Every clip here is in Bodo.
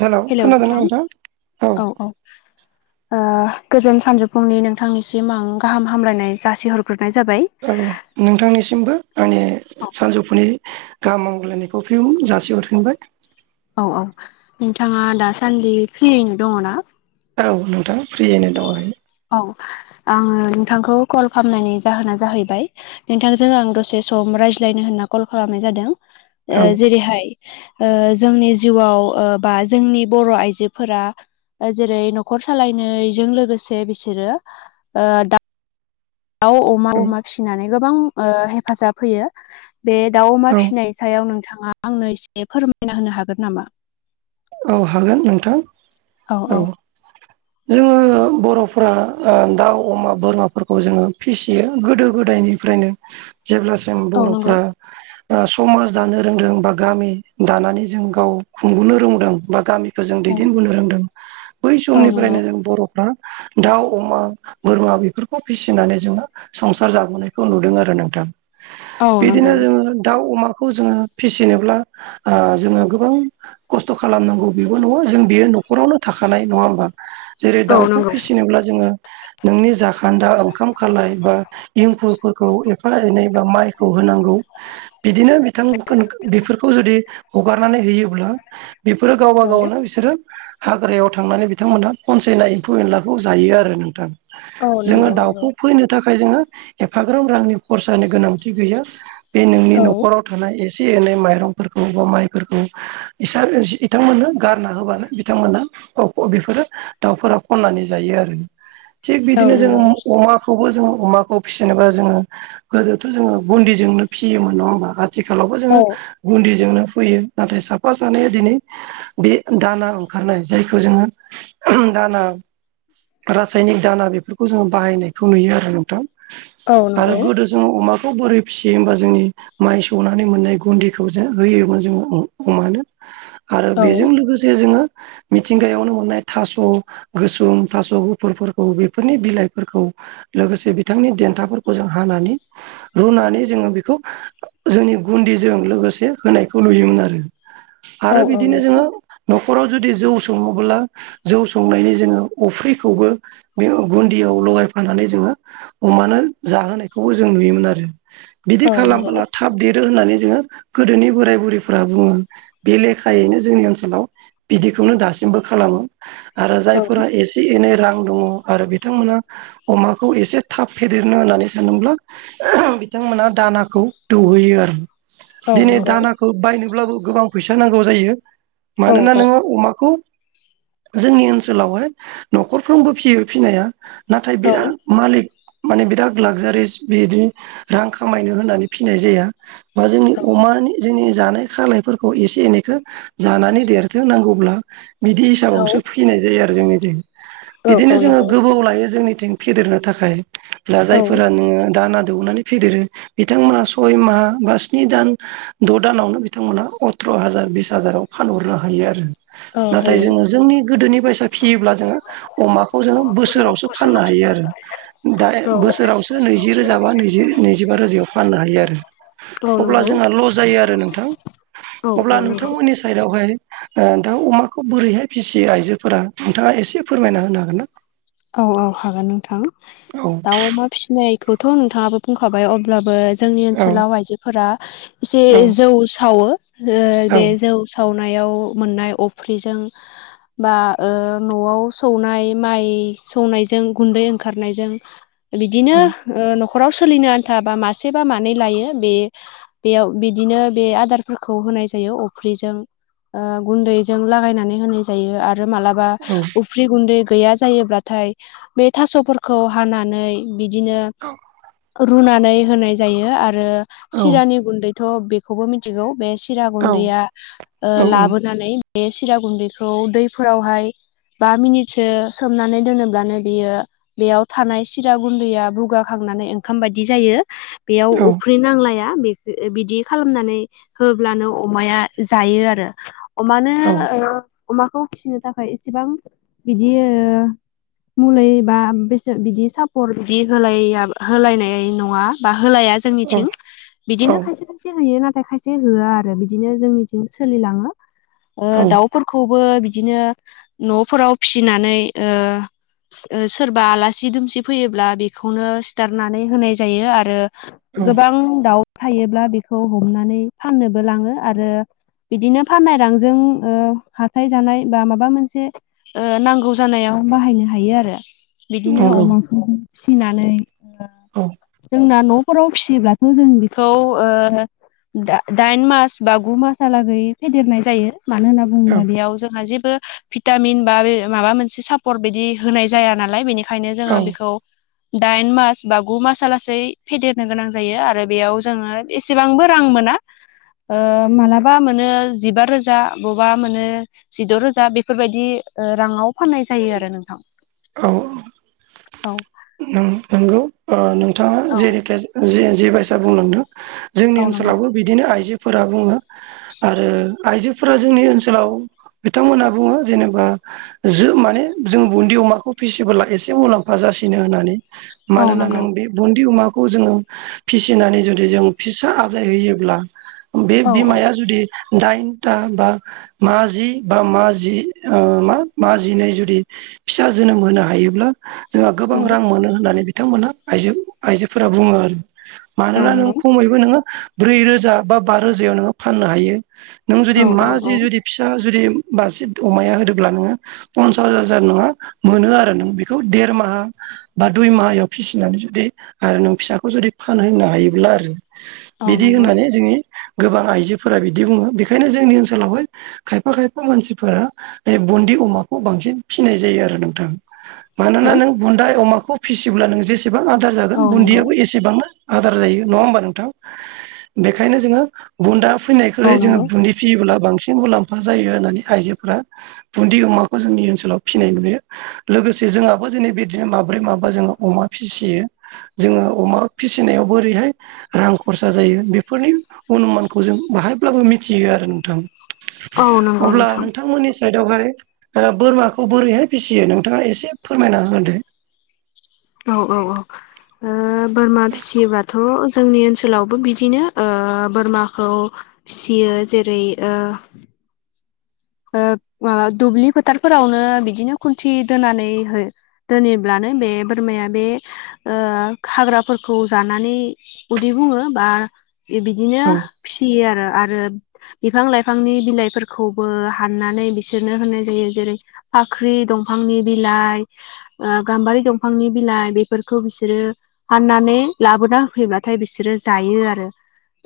हेलौ खोनादोंना नोंथां औ गोजोन सानजौफुंनि नोंथांनिसिम आं गाहाम हामलायनाय जासिहरग्रोनाय जाबाय औ नोंथांनिसिमबो आंनि औ सानजौफुनि गाहाम हालायनायखौ फिउ जासिहरफिनबाय। औ औ नोंथाङा दासान्दि फ्रियैनो दङ ना औ नोंथां फ्रियैनो दङ है औ आङो नोंथांखौ कल खालामनायनि जाहोना जाहैबाय नोंथांजों आं दसे सम रायज्लायनो होनना कल खालामनाय जादों ओ औ जेरै हाय ओ जोंनि जिउआव ओ बा जोंनि बर' आइजोफोरा ओ जेरै न'खर सालायनायजों लोगोसे बिसोरो ओ दाउ अमा अमा फिसिनानै गोबां ओ हेफाजाब होयो। बे दाउ अमा औ फिसिनायनि सायाव नोंथाङा आंनो एसे फोरमायना होनो हागोन नामा। औ हागोन नोंथां औ जोङो बर'फोरा दाउ अमा बोरमाफोरखौ जोङो फिसियो। गोदो गोदायनि फ्रायनो जेब्लासिम औ नंगौ बर'फ्रा समाज दानो रोंदों बा गामि दानानै जों गाव खुंबनो रोंदों। बा गामिखौ जों औ दैदेनबोननो रोंदों। बै औ नंगौ समनिफ्रायनो जों बर' बा दाउ, अमा, बोरमा बेफोरखौ फिसिनानै जोङो संसार जाबोनायखौ नुदों आरो नोंथां। औ बिदिनो नंगौ जोङो दाउ अमाख खौ जोङो फिसिनोब्ला ओ जोङो गोबां खस्थ' ख खालामनांगौ। बेबो नङा जों बेयो न'खरावनो थाखानाय नङा होमबा। जेरै- औ दाउखौ नंगौ फिसिनोब्ला जोङो नोंनि जाखान्दा ओंखाम खालाय बा इंखुरफोरखौ एफा एनै बा माइखौ होनांगौ। बिदिनो बिथां बेफोरखौ जुदि हगारनानै होयोब्ला। बेफोरो गावबा औ गावनो बिसोरो हाग्रायाव थांनानै बिथांमोनहा खनसायना एम्फौ एनलाखौ जायो आरो नोंथां। औ जोङो नंगौ नंगौ दाउखौ फिनो थाखाय जोङो एफाग्राम रांनि खरसानि गोनांथि गैया। बे नोंनि औ न'खराव थानाय एसे एनै माइरंफोरखौ बा माइफोरखौ बिथांमोननो गारना होबानो बिथांमोना बेफोरो दाउफोरा खननानै जायो आरो। थिग औ बिदिनो नंगौ जोङो अमा हाखौबो जोङो अमाखौ फिसिनोबा जोङो गोदोथ' जोङो गुन्दिजोंनो फिसियोमोन नङा होनबा। आथिखालावबो जोङो औ गुनदिजोंनो फैयो। नाथाय साफा सानैया दिनै बे दाना ओंखारनाय जायखौ जोङो दाना रासायनिक दाना बेफोरखौ जोङो बाहायनायखौ नुयो आरो नोंथां। औ आरो नंगौ गोदो जोङो अमाखौ बोरै फिसियो होमबा जोंनि माइ सौनानै मोननाय गुन्दिखौ जों होयोमोन जोङो अमानो। आरो औ बेजों लोगोसे जोङो मिथिंगायावनो मोननाय थास' गोसोम थास' गुफुरफोरखौ, बेफोरनि बिलाइफोरखौ लोगोसे बिथांनि देन्थाफोरखौ जों हानानै रुनानै जोङो बेखौ जोंनि गुन्दिजों लोगोसे होनायखौ नुयोमोन आरो। औ आरो बिदिनो नंगौ जोङो न'खराव जुदि जौ सङोब्ला जौ संनायनि जोङो अफ्रिखौबो बे गुन्दियाव लगायफानानै जोङो अमानो जाहोनायखौबो जों नुयोमोन आरो। बिदि औ नंगौ खालामबोला थाब देरो होननानै जोङो गोदोनि बोराइ बुरैफोरा बुङो। बे लेखायैनो जोंनि ओनसोलाव बिदिखौनो दासिमबो खालामो। आरो औ जायफोरा एसे एसे एनै रां दङ आरो बिथांमोना अमाखौ एसे थाब फेदेरनो होननानै सानदोंब्ला बिथांमोना दानाखौ दौहैयो आरो। औ दिनै नंगौ दानाखौ बायनोब्लाबो गोबां फैसा नांगौ जायो। औ मानोना औ नोङो अमाखौ जोंनि ओनसोलावहाय न'खरफ्रोमबो फियो फिनाया। नाथाय बिराद मालिक माने बिराद लाक्जारिस बिदि रां खामायनो होनानै फिनाय जाया। बा जोंनि अमानि जोंनि जानाय खालायफोरखौ खौ एसे एनैखौ जानानै देरथोंनांगौब्ला बिदि हिसाबावसो फि फिनाय जायो आरो जोंनिथिं। बिदिनो औ जोङो नंगौ गोबाव लायो जोंनिथिं फेदेरनो थाखाय। दा औ जायफोरा नोङो दाना दौनानै फेदेरो बिथांमोना सय माह बा स्नि दान द' दानावनो बिथांमोना सथ्र' हाजार बिस हाजाराव फानहरनो हायो आरो। औ नाथाय हायो जोङो जोंनि गोदोनि बायसा फियोब्ला जोङो अमाखौ जोङो बोसोरावसो फाननो हायो आरो। दा औ बोसोरावसो नैजि रोजा बा नैजि नैजिबा रोजायाव फाननो हायो आरो। औ अब्ला नंगौ जोंहा ल' जायो आरो नोंथां। औ अब्ला नंगौ नोंथांमोननि साइडआवहाय दाउ अमाखौ बोरैहाय फिसियो आइजोफोरा नोंथाङा एसे फोरमायना होनो हागोन ना औ औ हागोन नोंथां औ दा अमा फिसिनायखौथ' नोंथाङाबो बुंखाबाय अब्लाबो जोंनि औ ओनसोलाव आइजोफोरा एसे औ जौ सावो बे जौ सावनायाव मोननाय अफ्रिजों बा न'आव सौनाय माइ सौनायजों गुन्दै ओंखारनायजों औ बिदिनो न'खराव सोलिनो आन्था बा मासे बा मानै लायो बे बेयाव बिदिनो बे आदारफोरखौ होनाय जायो अफ्रिजों गुन्दैजों लागायनानै होनाय जायो आरो मालाबा औ बा उफ्रि गुन्दै गैया जायोब्लाथाय बे थास'फोरखौ हानानै बिदिनो रुनानै होनाय जायो आरो औ सिरानि गुन्दैथ' खौबो मिथिगौ बे सिरा औ गुन्दैया लाबोनानै बे सिरा गुन्दैखौ दैफोरावहाय बा मिनिटसो सोमनानै दोनोब्लानो बियो बेयाव थानाय सिरा गुन्दैया बुगाखांनानै ओंखाम बायदि जायो बेयाव अफ्रि नांलाया बे बिदि खालामनानै होब्लानो अमाया जायो आरो अमानो औ अमाखौ फिसिनो थाखाय एसेबां बिदि मलुलिबा बेसे बिदि सापर्ट बिदि होलाय होलायनाय नङा बा होलाया औ जोंनिथिं औ बिदिनो खायसे खायसे होयो नाथाय खायसे होआ आरो बिदिनो जोंनिथिं सोलाङो औ दाउ खौबो बिदिनो न'फोराव फिनानै सोरबा आलासि दुमसि फैयोब्ला बेखौनो सिथारनानै होनाय जायो आरो औ गोबां दाउ थायोब्ला बेखौ हमनानै फाननोबो लाङो आरो बिदिनो फाननाय रांजों हाथाय जानाय बा माबा मोनसे नांगौ जानायाव बाहायनो हायो आरो बिदिनो नंगौ अमाखौ फिसिनानै औ जोंना न'फोराव फिसियोब्लाथ' जों बेखौ द दाइन मास ब गु मासलागै फेदेरनाय जायो मानो होनना औ बुङोब्ला बेयाव जोंहा जेबो भिटामिन बा बे माबा मोनसे सापर्ट बिदि होनाय जाया नालाय बेनिखायनो औ जोङो बेखौ दाइन मास बा गु मासआ लासै फेदेरनो गोनां जायो आरो बेयाव जोङो एसेबांबो रां मोना मालाबा मोनो जिबा रोजा बबेबा मोनो जिद' रोजा बेफोरबायदि राङाव फाननाय जायो आरो नोंथां औ औ औ नंगौ नोंथाङा औ जेरैखि जे बायसा बुंलांदों औ जोंनि नंगौ ओनसोलावबो बिदिनो आइजोफोरा बुङो आरो आइजोफोरा जोंनि ओनसोलाव बिथांमोनहा बुङो जेनेबा ज माने जों बुन्दि अमाखौ फिसिबोला एसे मुलाम्फा जासिगोन नो होननानै औ मानोना नंगौ नों बे बुन्दि अमाखौ जोङो फिसिनानै जुदि जों फिसा आजायहैयोब्ला बे औ बिमाया जुदि दाइनथा बा मा जि बा मा जि मा मा जि जुदि फिसा जोनोम होनो हायोब्ला जों गोबां औ रां मोनो होननानै बिथांमोना आ आइजोफोरा बुङो आरो औ मानोना नों नंगौ खम ब्रै रोजा बा रोजायाव नों फाननो हायो नों‌ औ जुदि औ औ मासि फिसा जुदि बाजसि अमाया होदोब्ला नोङो पनसास हाजार नङा मोनो आरो नों बेखौ देरमाहा बा दुइ माहायाव फिसिनानै जुदि ओ नों फिसाखौ जुदि फानहोननो हायोब्ला आरो। औ बिदि नंगौ होननानै जोंनि गोबां आइजोफोरा बिदि बुङो। बेखायनो जोंनि ओनसोलावहाय खायफा खायफा मानसिफोरा बे बुन्दि अमाखौ बांसिन फिसिनाय जायो आरो नोंथां। मानोना हेलौ नों बुन्दा अमाखौ फिसिब्ला नों जेसेबां आदार जागोन औ नंगौ बुन्दैयाबो एसे एसेबांनो आदार जायो नङा होमबा नोंथां? बेखायनो जोङो बुन्दा औ फैनायनिख्रुय जोङो नंगौ बुन्दि फियोब्ला बांसिन मुलाम्फा जायो होननानै आइजोफोरा बुन्दि अमाखौ जोंनि ओनसोलाव फिनाय नुयो। लोगोसे जोंहाबो जोंनि बे बिदिनो माब्रै माबा जोङो अमा फिसियो‌ जोङो अमा फिसिनायावबो बोरैहाय रांखौ खरसा जायो बेफोरनि अनुमानखौ जों बाहायब्लाबो मिथियो आरो नोंथां। औ नंगौ अब्ला नोंथां नोंथांमोननि साइदआवहाय बोरमाखौ बोरैहाय फिसियो नोंथाङा एसे फोरमायना होदो। औ औ औ। ओ बोरमा फिसियोबाथ' जोंनि ओनसोलावबो बिदिनो ओ बोरमाखौ फिसियो जेरै ओ ओ ओ दुब्लि फोथारफोरावनो बिदिनो खुन्थि दोननानै हो दोनैब्लानो बे बोरमाया बे ओ खाग्राफोरखौ जानानै उदै बुङो बा ए बिदिनो औ फिसियो आरो। आरो बिफां लाइफांनि बिलाइफोरखौबो हाननानै बिसोरनो होनाय जायो जेरै फाख्रि दंफांनि बिलाइ ओ गाम्बारि दंफांनि बिलाइ बेफोरखौ बिसोरो हाननानै लाबोना होफैब्लाथाय बिसोरो जायो आरो।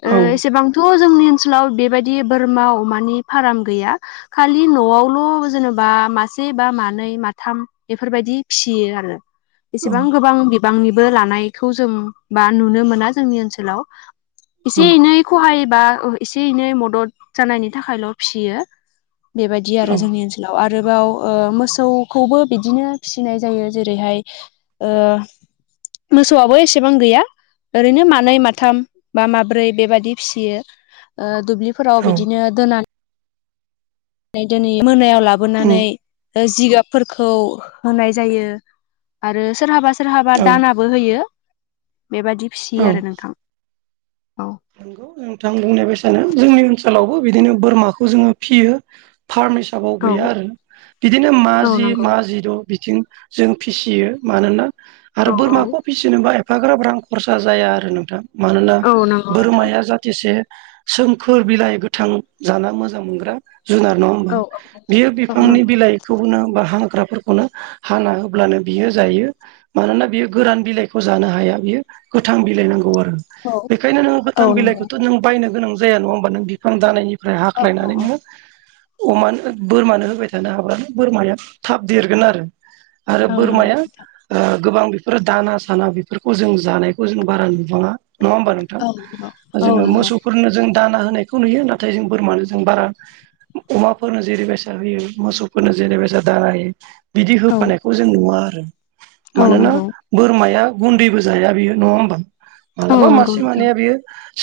औ ओ एसेबांथ' जोंनि ओनसोलाव बेबायदि बोरमा अमानि फार्म गैया। खालि न'आवल' जेनेबा मासे बा मानै, माथाम बेफोरबायदि फिसियो आरो। औ बेसेबां गोबां बिबांनिबो लानायखौ जों बा नुनो मोना जोंनि ओनसोलाव। औ एसे एनै खहायोबा ओ एसे एनै मदद जानायनि थाखायल' फिसियो। बेबायदि औ आरो जोंनि ओनसोलाव आद आरोबाव‌ ओ मोसौखौबो बिदिनो फिसिनाय जायो। जेरैहाय ओ मोसौआबो एसेबां गैया। ओरैनो मानै, माथाम बा माब्रै बेबाददि फिसियो। ओ दुब्लिफोराव औ बिदिनो दोनानै नानै मोनायाव लाबोनानै उम, जिगाबफोरखौ होनाय जायो। आरो सोरहाबा सोर सोरहाबा औ दानाबो होयो, बेबादि फियो औ आरो नोंथां। औ। नंगौ नोंथां बुंनाय बायसानो जोंनि ओनसोलावबो बिदिनो बोरमाखौ जोङो फियो। फार्म हिसाबाव औ गैया आरो बिदिनो मा औ जि नंगौ मा जिद' बिथिं जों फिसियो। मानोना आरो औ बोरमाखौ फिसि औ फिसिनोबा एफाग्राब रां खरसा जाया आरो नोंथां। मानोना औ नंगौ नोंथां बोरमाया जाथिसे सोमखोर बिलाइ गोथां जाना मोजां मोनग्रा जुनार नङा हो औ [unintelligible] बियो औ बिफांनि नंगौ बिलाइ खौनो बा हाग्राफोरखौनो हाना होब्लानो बियो जायो। मानोना बियो गोरान बिलाइखौ जानो हाया, बियो गोथां बिलाइ नांगौ आरो। औ बेखायनो नों गोथां औ नंगौ बिलाइखौथ' नों बायनो गोनां जाया नङा होमबा नों बिफां दानायनिफ्राय औ हाख्लायनानैनो अमानो बोरमानो होबाय थानो हाब्लानो बोरमाया थाब देरगोन आरो। आरो औ औ नंगौ बोरमाया नोंथां ओ गोबां बेफोरो दाना साना बेफोरखौ जों जानायखौ जों बारा नुुबाङा नङा होमबा नोंथां? औ नंगौ औ जोङो नंगौ मोसौफोरनो जों दाना होनायखौ नुयो। नाथाय जों बोरमानो जों बारा अमाफोरनो जेरैबायसा होयो मोसौफोरनो जेरै बायसा दाना होयो। बिदि औ होफानायखौ जों नुवा आरो। औ मानोना नंगौ बोरमाया गुन्दैबो जाया बियो नङा होमबा औ मालाबा नंगौ मासे नोंथां बेयो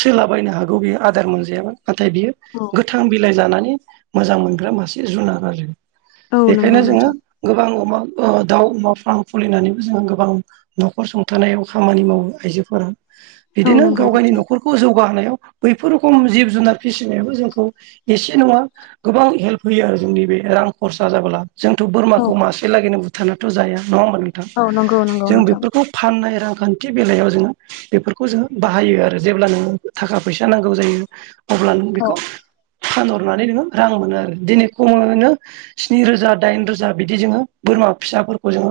सोलाबायनो हागौ बियो आदार मोनजायाबा नाथाय बियो औ गोथां बिलाइ जानानै मोजां मोनग्रा मासे जुनार आरो औ बेखायनो जोङो नंगौ गोबां अमा ओ दाउ अमा फार्म फुलिनानैबो जोङो गोबां न'खर सुंथानायाव खामानि मावो आइजोफोरा नोंथां औ बिदिनो नंगौ गावगाइनि नोंथां न'खर बेखौ जौगाहोनायाव बैफोर रोखम जिब जुनार फिसिनायाबो जोंखौ एसे नङा गोबां हेल्प होयो आरो जोंनि बे रां खरसा जाबोला। जोंथ' औ बोरमाखौ मासे लागैनो बुथारनाथ' जाया नङा होमबा नोंथां औ नंगौ नंगौ जों नोंथां बेफोरखौ फाननाय रांखान्थि बेलायाव जोङो बेफोर खौ जोङो बाहायो आरो जेब्ला नोङो थाखा फैसा नांगौ जायो अब्ला नों औ बेखौ फानहरनानै नोङो रां मोनो आरो दिनै खमोनो स्नि रोजा दाइन रोजा बिदि जोङो बोरमा फिसाफोरखौ जोङो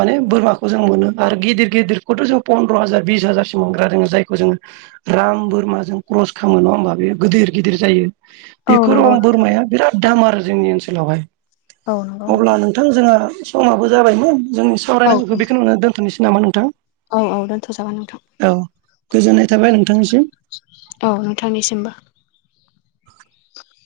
माने बोरमाखौ जों मोनो आरो गिदिर गिदिरखौथ' जों फन्द्र' हाजार बिस हाजार मोनग्रा दोङो जायखौ जोङो राम बोरमाजों क्रस खालामो नङा होमबा बे गिदिर गिदिर जायो। औ नंगौ बेरखम नोंथां बोरमाया बिराद दाम आरो जोंनि ओनसोलावहाय औ नंगौ अब्ला नों नोंथां जोंहा समाबो जाबायमोन जोंनि औ सावरायनांगौखौ बेखौ नुनो दोनथ'नोसै नामा नोंथां। औ औ दोन्थ'जागोन नोंथां। औ गोजोननाय थाबाय नोंथांनिसिम औ नोंथांनिसिमबो। [inaudible]